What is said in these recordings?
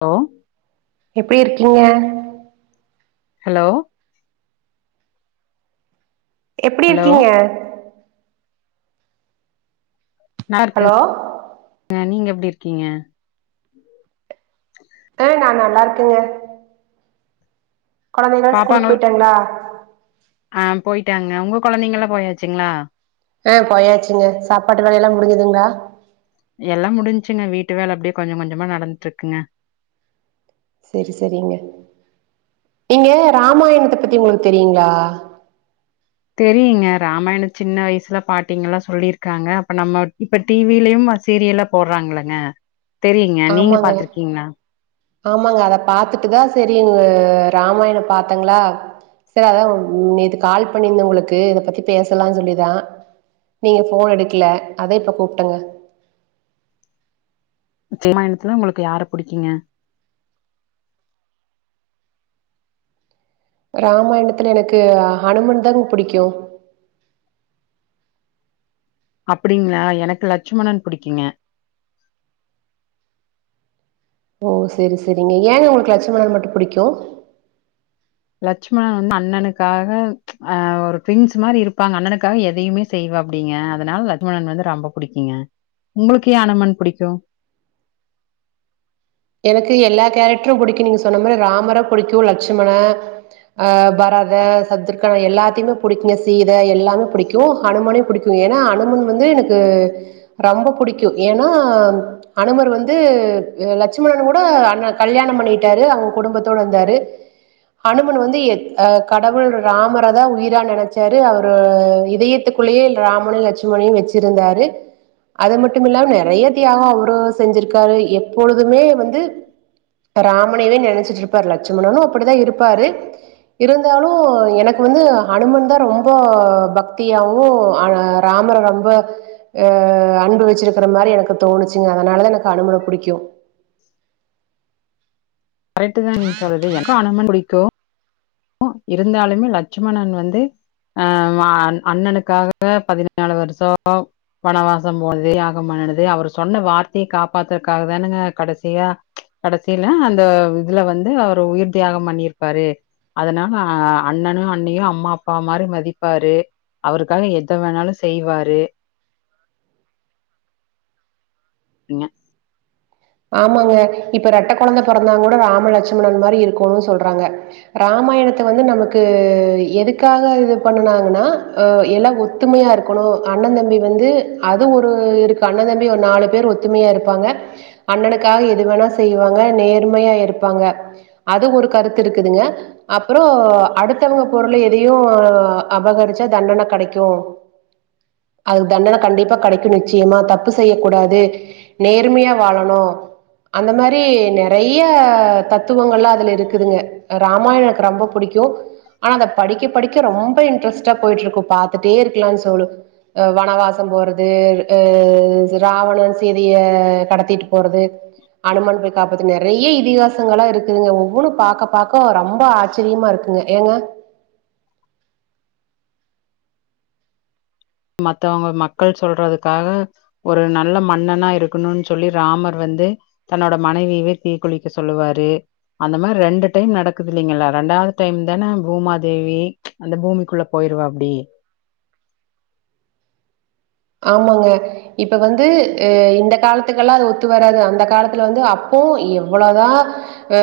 Low எப்டி இருக்கீங்க hello எப்டி ஹலோ இருக்கீங்கெ ஹலோ நல்லாருக் [inaudible] நீங்க எப்டி இருக்கீங்க அ நா நல்லாருக்கங்க கொழந்தைகள் ஸ்கூலுக் போய்ட்டாங்களா அ பொயிட்டாங்க உங்க கொழந்தைங்கல்லா போயாச்சுங்ளா அ போயாச்சுங்க சாப்பாட்டு வேலையெல்லா முடுஞ்சதுங்ளா எல்லா முடிஞ்சுங்க வீட்டு வேல அப்டியே கொஞ்ச கொஞ்சமா நடந்துட்டு இருக்குங்க செரி செரிங்க நீங்கெ ராமாயணத்த பத்தி உங்களுக் தெரியுங்ளா தெரியுங்க ராமாயண சின்ன வயசுல பாட்டிங்கல்லா சொல்லிருக்காங்க அப்ப நம்ம இப்ப டி வி லயும் சீரியலா போடுறாங்களங்க தெரியுங்க நீங்க ஆமாங்க பாத்துருக்கீங்ளா ஆமாங்க அத பாத்துட்டுதா செரிங்க ராமாயணம் பாத்தங்ளா செர் அதா நேத்து கால் பண்ணிருந்தே உங்களுக்கு இத பத்தி பேசலான் சொல்லிதா நீங்க ஃபோன் எடுக்கல அத இப்போ கூப்ட்டங்க ராமாயணத்துல ஒங்களுக்கு யார புடிக்குங்க ராமாயணத்துல எனக்கு ஹனுமன் தாங்க புடிக்கு அப்புடிங்ளா எனக்கு லெட்சுமணன் புடிக்கிங்க ஓ செரி செரிங்க ஏங்க உங்களுக்கு லட்சுமணன் மட்டு புடிக்கு லெட்ச்மணன் வந்து அண்ணனுக்காக அ ஒரு பிரின்ஸ் மாரி இருப்பாங்க அண்ணனுக்காக எதையுமே செய்வாப்டிங்க அதுனால லெட்சுமணன் வந்து ரொம்ப புடிக்கிங்க உங்களுக்கு ஏ ஹனுமன் புடிக்கு எனக்கு எல்லா கேரக்ட்ரு புடிக்கு நீங்க சொன்ன மாரி ராமர புடிக்கு லெச்சுமண அ பரதே சத்ருக்கனே எல்லாத்தையுமே பிடிக்குங்க சீத எல்லாமே பிடிக்கு ஹனுமனயு புடிக் ஏன்னா அனுமன் வந்து எனக்கு ரொம்பப் புடிக்கு ஏன்னா அனுமர் வந்து லெக் லெச்சுமணன் கூட அண்ண கல்யாணம் பண்ணிகிட்டாரு அவுங்க குடும்பத்தோட வந்தாரு அனுமன் வந்து எ கடவுள் ராமர தா உயிரா நெனச்சாரு அவரு இதய த்துக்குள்ளயே ராமனையு லட்சுமணயு வெச்சுருந்தாரு அது மட்டும் இல்லாம நெறைய தியாகொ அவரு செஞ்சிருக்காரு எப்பொழுதுமே வந்து ராமனையவே நெனச்சிட்டு இருப்பாரு லெட்சுமணனு அப்புடிதா இருப்பாரு இருந்தாலு எனக்கு வந்து ஹனுமன் தா ரொம்ப பக்தியாவு [unintelligible] ராமர ரொம்ப அ அன்பு வச்சிருக்கிற மாரி எனக்கு தோணுச்சுங்க அதனாலதா எனக்கு அனுமன புடிக்கு கரெக்ட்டு தா நீங்க சொல்றிய எனக்கு அனுமன் புடிக்கு அ இருந்தாலுமே லட்சுமணன் வந்து அ ம அண்ணனுக்காக பதினாலு வருஷோம் வனவாசம் போனது த்யாகம் பண்ணுனது அவர் சொன்ன வார்த்தையக் காப்பாத்துறதுக்காக தானுங்க கடேசியா கடேசியில அந்த இதுல வந்து அவரு உயிர்த் தியாகம் பண்ணிருப்பாரு அதனால அண்ணனயு அன்னியு அம்மா அப்பா மாதிரி மதிப்பாரு அவருக்காக எத வேணாலு செய்வாரு இங்க ஆமாங்க இப்ப ரெட்ட கொழந்த பொறந்தா கூட ராமலட்சுமணன் மாரி இருக்கோனுன்னு சொல்றாங்க இராமாயணத்த வந்து நமக்கு எதுக்காக இது பண்ணாங்கன்னா அ எல ஒ ஒத்துமையா இருக்கணு அண்ணந் தம்பி வந்து அது ஒரு இருக்கு அண்ணந் தம்பி ஒரு நாலு பேர் ஒத்துமையா இருப்பாங்க அண்ணனுக்காக எது வேணா செய்வாங்க நேர்மையா இருப்பாங்க அது ஒரு கருத்து இருக்குதுங்க அப்புற அடுத்தவங்க பொருளை எதையு அபகரிச்சா தண்டன கெடைக்கு [inaudible] அதுக்கு தண்டனை கண்டிப்பா கெடைக்கு நிச்சயமா தப்பு செய்யக் கூடாது நேர்மையா வாழண் ணு அந்த மாரி நெறைய தத்துவங்கள்லா அதுல இருக்குதுங்க ராமாயண எனக்கு ரொம்ப புடிக்கு ஆனா அதப் படிக்கப் படிக்க ரொம்ப இன்ட்ரெஸ்ட்டா போயிட்டு இருக்கு பாத்துட்டே இருக்கலான்னு சோலு அ வனவாசம் போறது எ அ ராவணன் சீதய கடத்திட்டு போறது அனுமான் போயி காப்பாத்துனாரு நெறைய இதிகாசங்களா இருக்குதுங்க ஒவ்வொன்னு பாக்க பாக்க ரொம்ப ஆச்சரியமா இருக் ங்க ஏங்க மத்தவங்க மக்கள் சொல்றதுக்காக ஒரு நல்ல மன்னனா இருக்கணும்ன்னு சொல்லி ராமர் வந்து தன்னோட மனைவியவே தீக்குளிக்க சொல்லுவாரு அந்த மாரி ரெண்டு டைம் நடக்குது இல்லீங்களா ரெண்டாவது டைம் தானே பூமாதேவி அந்த பூமிக்குள்ள போயிருவா அப்டி ஆமாங்க இப்ப வந்து அ இந்த காலத்துக்கெல்லா அது ஒத்து வராது அந்த காலத்துல வந்து அப்போ எவ்வள தா அ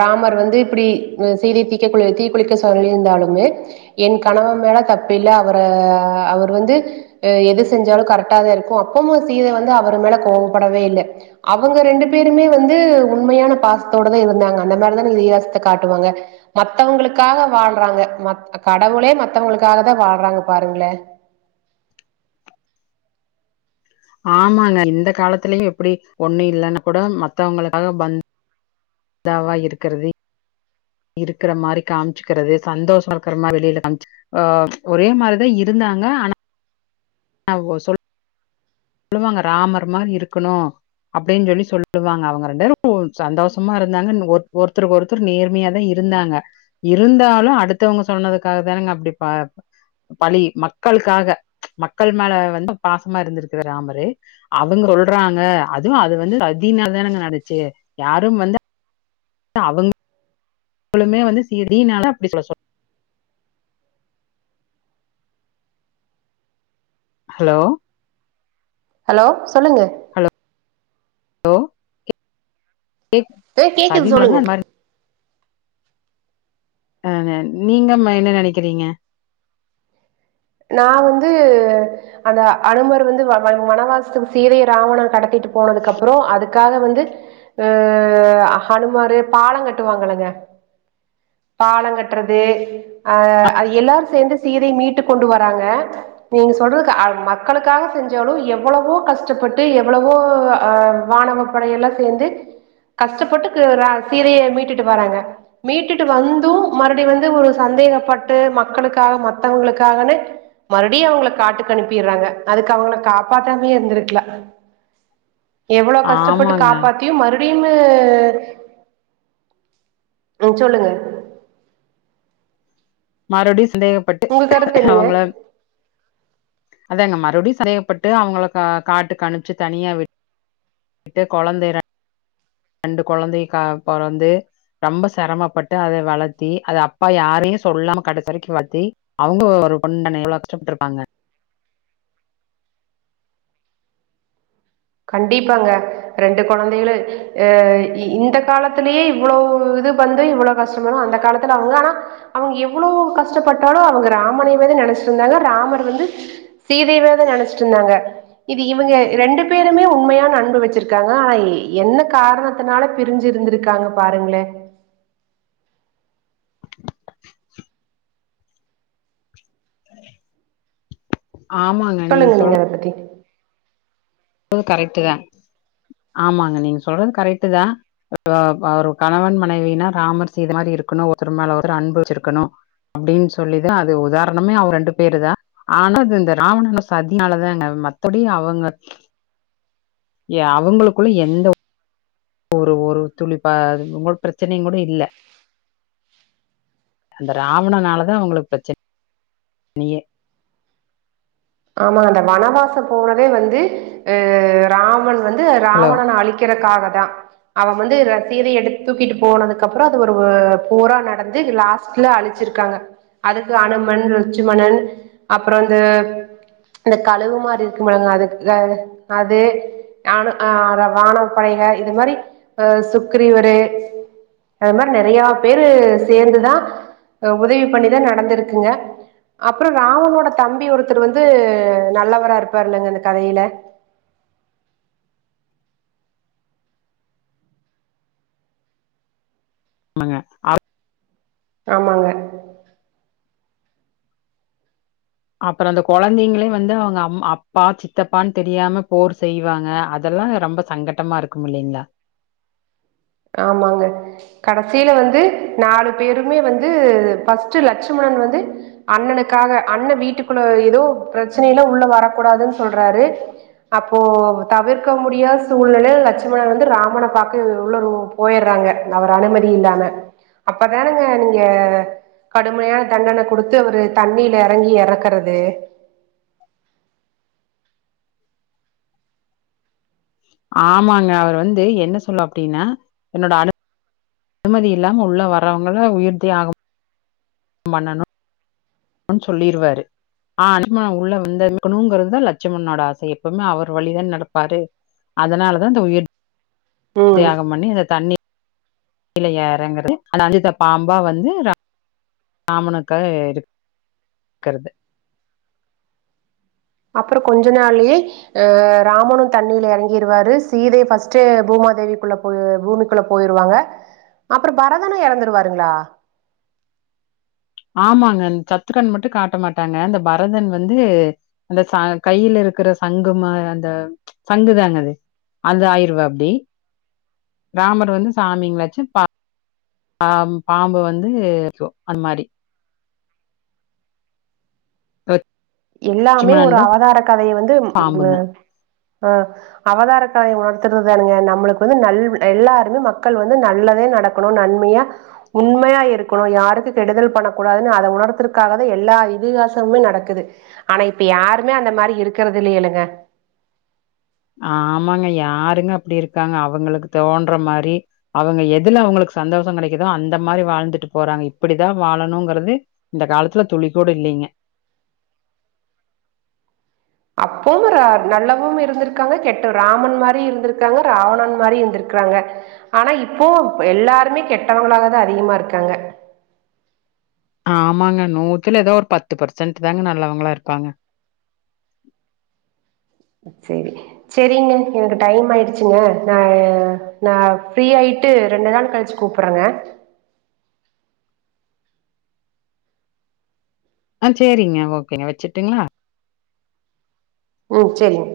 ராமர் வந்து இப்டி சீதைய தீக்க குளி தீக்குளிக்க சொல்லி இருந்தாலுமே என் கணவர் மேல தப்பு இல்ல அவர அவர் வந்து அ எது செஞ்சாலு கரெக்டா தா இருக்கு அப்பமு சீதை வந்து அவர் மேலே கோவப்படவே இல்லே அவங்க ரெண்டு பேருமே வந்து உண்மையான பாசத்தோட தா இருந்தாங்க அந்த மாதிரிதானே இதிகாசத்த காட்டுவாங்க மத்தவங்களுக்காக வாழ்றாங்க மத் கடவுளே மத்தவங்களுக்காக தா வாழ்றாங்கப் பாருங்களே ஆமாங்க இந்த காலத்திலயு இப்பிடி ஒண்ணு இல்லைன்னா கூட மத்தவங்களுக்காக பந் தாவா இருக்கிறது இருக்கிற மாதிரி காமிச்சிக்கிறது சந்தோஷ இருக்கிற மாதிர வெலில காமிச்சு ஆ ஒரே மாரிதா இருந்தாங்க ஆனா ஆ சொல்ல சொல்லுவாங்க ராமர் மாதிரி இருக்கணு அப்டின்னு சொல்லி சொல்லுவாங்க அவங்க ரெண்டு பேரும் சந்தோஷமா இருந்தாங்க ஒருத்தருக்கு ஒருத்த நேர்மையா தா இருந்தாங்க இருந்தாலு அடுத்தவங்க சொன்னதுக்காக தானங்க அப்டி ப பழி மக்களுக்காக மக்கள் மேல வந்து பாசமா இருந்திருக்கிற ராமரு அவங்க சொல்றாங்க அதுவு அது வந்து சதினால தானங்க நடந்துச்சு யாரும் வந்து தஅவங் ழுமே வந்து சேரி னால அப்டி சொல்ல சொல் ஹலோ ஹலோ சொல்லுங்க ஹலோ ஹலோ கேக் ஆ கேக்குது சதிங்கள தா சொல்லுங்க அது மாரி அஹ் அஹ் நீங்க என்ன நினைக்கிறீங்க நா வந்து அந்த அனுமர் வந்து வனவாசத்துக்கு சீதைய ராவணன் கடத்திட்டு போனதுக்கு அப்புறோ அதுக்காக வந்து அஹ் ஹனுமாரு பாலோ கட்டுவாங்களங்க பாலங்கட்டுறது அஹ் அது எல்லாரு சேந்து சீதைய மீட்டு கொண்டுவராங்க நீங்க சொல்றதுக்கு அ மக்களுக்காக செஞ்சாலு எவ்வளவோ கஷ்டப்பட்டு எவ்வளவோ அஹ் வானவ படையெல்லா சேந்து கஷ்டப்பட்டு ர சீதய மீட்டுட்டு வறாங்க மீட்டுட் வந்து மறுபடியு வந்து சந்தேகப்பட்டு மக்களுக்காக மத்தவங்களுக்காகனு மறுபடியு அவ்ங்ள காட்டுக்கனுப்பிறாங்க அதுக்கவுங்கள காப்பாத்தாமயே இருந்திருக்லா [inaudible] எவ்ளோ கஷ்டப்பட்டு ஆமாங்க காப்பாத் மறுடியுமு அஹ் சொல்லுங்க மறுப்டியு சந்தேகப்பட்டு உங்க கருத்து என்னங்க அவுங்கள அதாங்க மறுப்டியு சந்தேகப்பட்டு அவுங்ள காட்டுக்கணுப்ச்சு தனியா விட் விட்டு குழந்தய ர ரெண்டு குழந்தைக்க பொறந்து ரொம்ப சிரமப்பட்டு அத வளத்தி அத அப்பா யாரையு சொல்லாம கடைசி வரைக்கு வளத்தி அவுங்ளு ஒரு பொண்ணு தானே எவ்ளோ கஷ்டப்பட்ருப்பாங்க கண்டிப்பாங்க ரெண்டு குழந்தைகள அஹ் இந்த காலத்லயே இவ்ளோ இது வந்து இவ்ளோ கஷ்டப்பட்றோ அந்த காலத்துல அவுங்க ஆனா அவுங்க எவ்ளோ கஷ்டப்பட்டாலு அவுங்க ராமனேவாது நினைச்சிட்ருந்தாங்க ராமர் வந்து சீதயேவாது நினைச்ட்டுருந்தாங்க இது இவுங்க ரெண்டு [inaudible] உண்மையான அன்பு வச்சிருக்காங்க ஆனா என்ன காரணத்தினால பிரிஞ்சு இருந்திருக்காங்க பாருங்ளே ஆமா சொல்லுங்க நீங்க அத பத்தி து கரெக்ட் தா ஆமாங்க நீங்க சொல்றது கரெக்டு தா ஒரு ஒரு கணவன் மனைவினா ராமர் சீத மாரி இருக்கணு ஒருத்தருமேல ஒருத்தர் அன்பு வச்சிருக்கணு அப்டின்னு சொல்லிதா அது உதாரணமே அவுரு ரெண்டு பேரு தா ஆன அது இந்த ராவணன் சதினால தாங்க மத்தோடி அவுங்க ஏ அவுங்களுக்குள்ள எந்த ஒரு ஒரு துளிப்பா பிரச்சனைையுங் கூட இல்ல அந்த ராவணனால தா அவுங்களுக்கு பிரச்சனையே ஆமா அந்த வனவாசோ போனதே வந்து அஹ் ராவன் வந்து ஹலோ ராவணன அழிக் இருக்றக்காக தா அவ வந்து ர சீதய எடு தூக்கிட்டு போனதுக்கு அப்புறோ அது ஒரு போரா நடந்து லாஸ்ட் ல அழிச்சிருக்காங்க அதுக்கு அனும்மன் ருட்சிமணன் அப்புறோ வந்து இந்த கழுவு மாரி இருக்குன்பாங்க அது அது ஆன ஆ வான படைக இது மாரி அ சுக்ரிவருரு அது மாரி நெறையாபேரு சேந்துதா உதவி பண்ணி தா நடந்திருக்குங்க அப்புறோ ராமனோட தம்பி ஒருத்தர் வந்து நல்லவரா‌ இருப்பாருல்லங்க இந்த கதையில ஆமாங்க ஆ ஆமாங்க அப்புறோ அந்த கொழந்தைங்களே வந்து அவுங்க அப்பா சித்தப்பான்னு தெரியாம போர் செய்வாங்க அதெல்லா ரொம்ப சங்கட்டமா இருக்கு இல்லைங்ளா ஆமாங்க கடசியில வந்து நாலு பேருமே வந்து ஃபஸ்ட்டு லட்சுமணன் வந்து அண்ணனுக்காக அண்ண வீட்டுக்குள்ள ஏதோ பிரச்சனைையில உள்ள வரக்கூடாதுன் சொல்றாரு அப்போ தவிர்க்க முடியா சூழ்நிலைல லட்சுமணன் வந்து ராமன பாக்க உள்ள போயிற்றாங்க அவர் அனுமதி இல்லாம அப்பதானுங்க நீங்க கடுமையான தண்டன குடுத்து அவரு தண்ணீல எறங்கி எறக்குறது ஆமாங்க அவர் வந்து என்ன சொல்ல அப்டின்னா என்னோட அனு அனுமதி இல்லாம உள்ள வர்றவங்கள உயிர்த்தியாகம் மண்ணனு சொல்லிருவாரு ஆ அனுமன உள்ள வந்து வக்கணுங்கிறதுதா லட்சுமண்ணோட ஆசையே எப்பவுமே அவர் வழிதான நடப்பாரு அதனால தா இந்த உயிர் ம் தியாகம் பண்ணி அந்த தண்ணி கிழ எறங்குறது அது அஞ்சுத்த பாம்பா வந்து ராமனுக்காக இருக்குறது அப்புறோ கொஞ்ச நாள்லயே ஆ ராமனு தண்ணில எறங்கிருவாரு சீதை ஃபஸ்டே பூமாதேவிக்குள்ள போ பூமிக்குள்ள போயிருவாங்க அப்பறோ பரதனு எறந்துருவாருங்ளா ஆமாங்க அ சத்துக்கண் மட்டு காட்ட மாட்டாங்க அந்த பரதன் வந்து அந்த ச கையில இருக்குற சங்குமா அந்த சங்கு தாங்க அது அது ஆயிருவப்புடி ராமர் வந்து சாமி வச்சு ப பா பாம்பு வந்து சோ அந்த மாரி எல்லாமே ஒரு லட்சுமணன் தான் அவதார கதைய வந்து ம் ம்ப பாம்புங்க. ஆ அவதார கதய மாத்துறதுதானுங்க நம்மளுக்கு வந்து நல் எல்லாருமே மக்கள் வந்து நல்லதே நட க்கணு நன்மையா உண்மையா இருக்கணு யாருக்கு கெடுதல் பண்ணக் கூடாதுன் அத உணர்த்ததுக்காகவே எல்லா இதிகாசமுமே நடக்குது ஆனா இப்ப யாருமே அந்த மாரி இருக்குறது இல்லையே இல்லங்க ஆமாங்க யாருங்க அப்டி இருக்காங்க அவுங்களுக்கு தோன்ற மாரி அவுங்க எதுல அவுங்களுக்கு சந்தோஷோ கெடைக்குதோ அந்த மாரி வாழ்ந்துட்டு போறாங்க இப்டிதா வாழணுங்குறது இந்த காலத்துல துளி கூட இல்லீங்க அப்போவு நல்லவும் இருந்துருக்காங்க கெட்ட ராமன் மாரி இருந்துருக்காங்க ராவணன் மாரி இருந்துருக்றாங்க ஆனா இப்போ எல்லாருமே கெட்டவங்களாக தா அதிகமாக இருக்காங்க ஆமாங்க நூத்துல ஏதோ ஒரு பத்து பர்சன்ட் தாங்க நல்லவங்ளா இருப்பாங்க சேரி செரிங்க எனக்கு டைம் ஆய்டுச்சுங்க நா நா ஃப்ரீயாய்ட்டு ரெண்டு நாள் கழுச்சு கூப்பறங்க ஆ செரிங்க ஓகேங்க வச்சுட்டுங்களா ம் செரிங்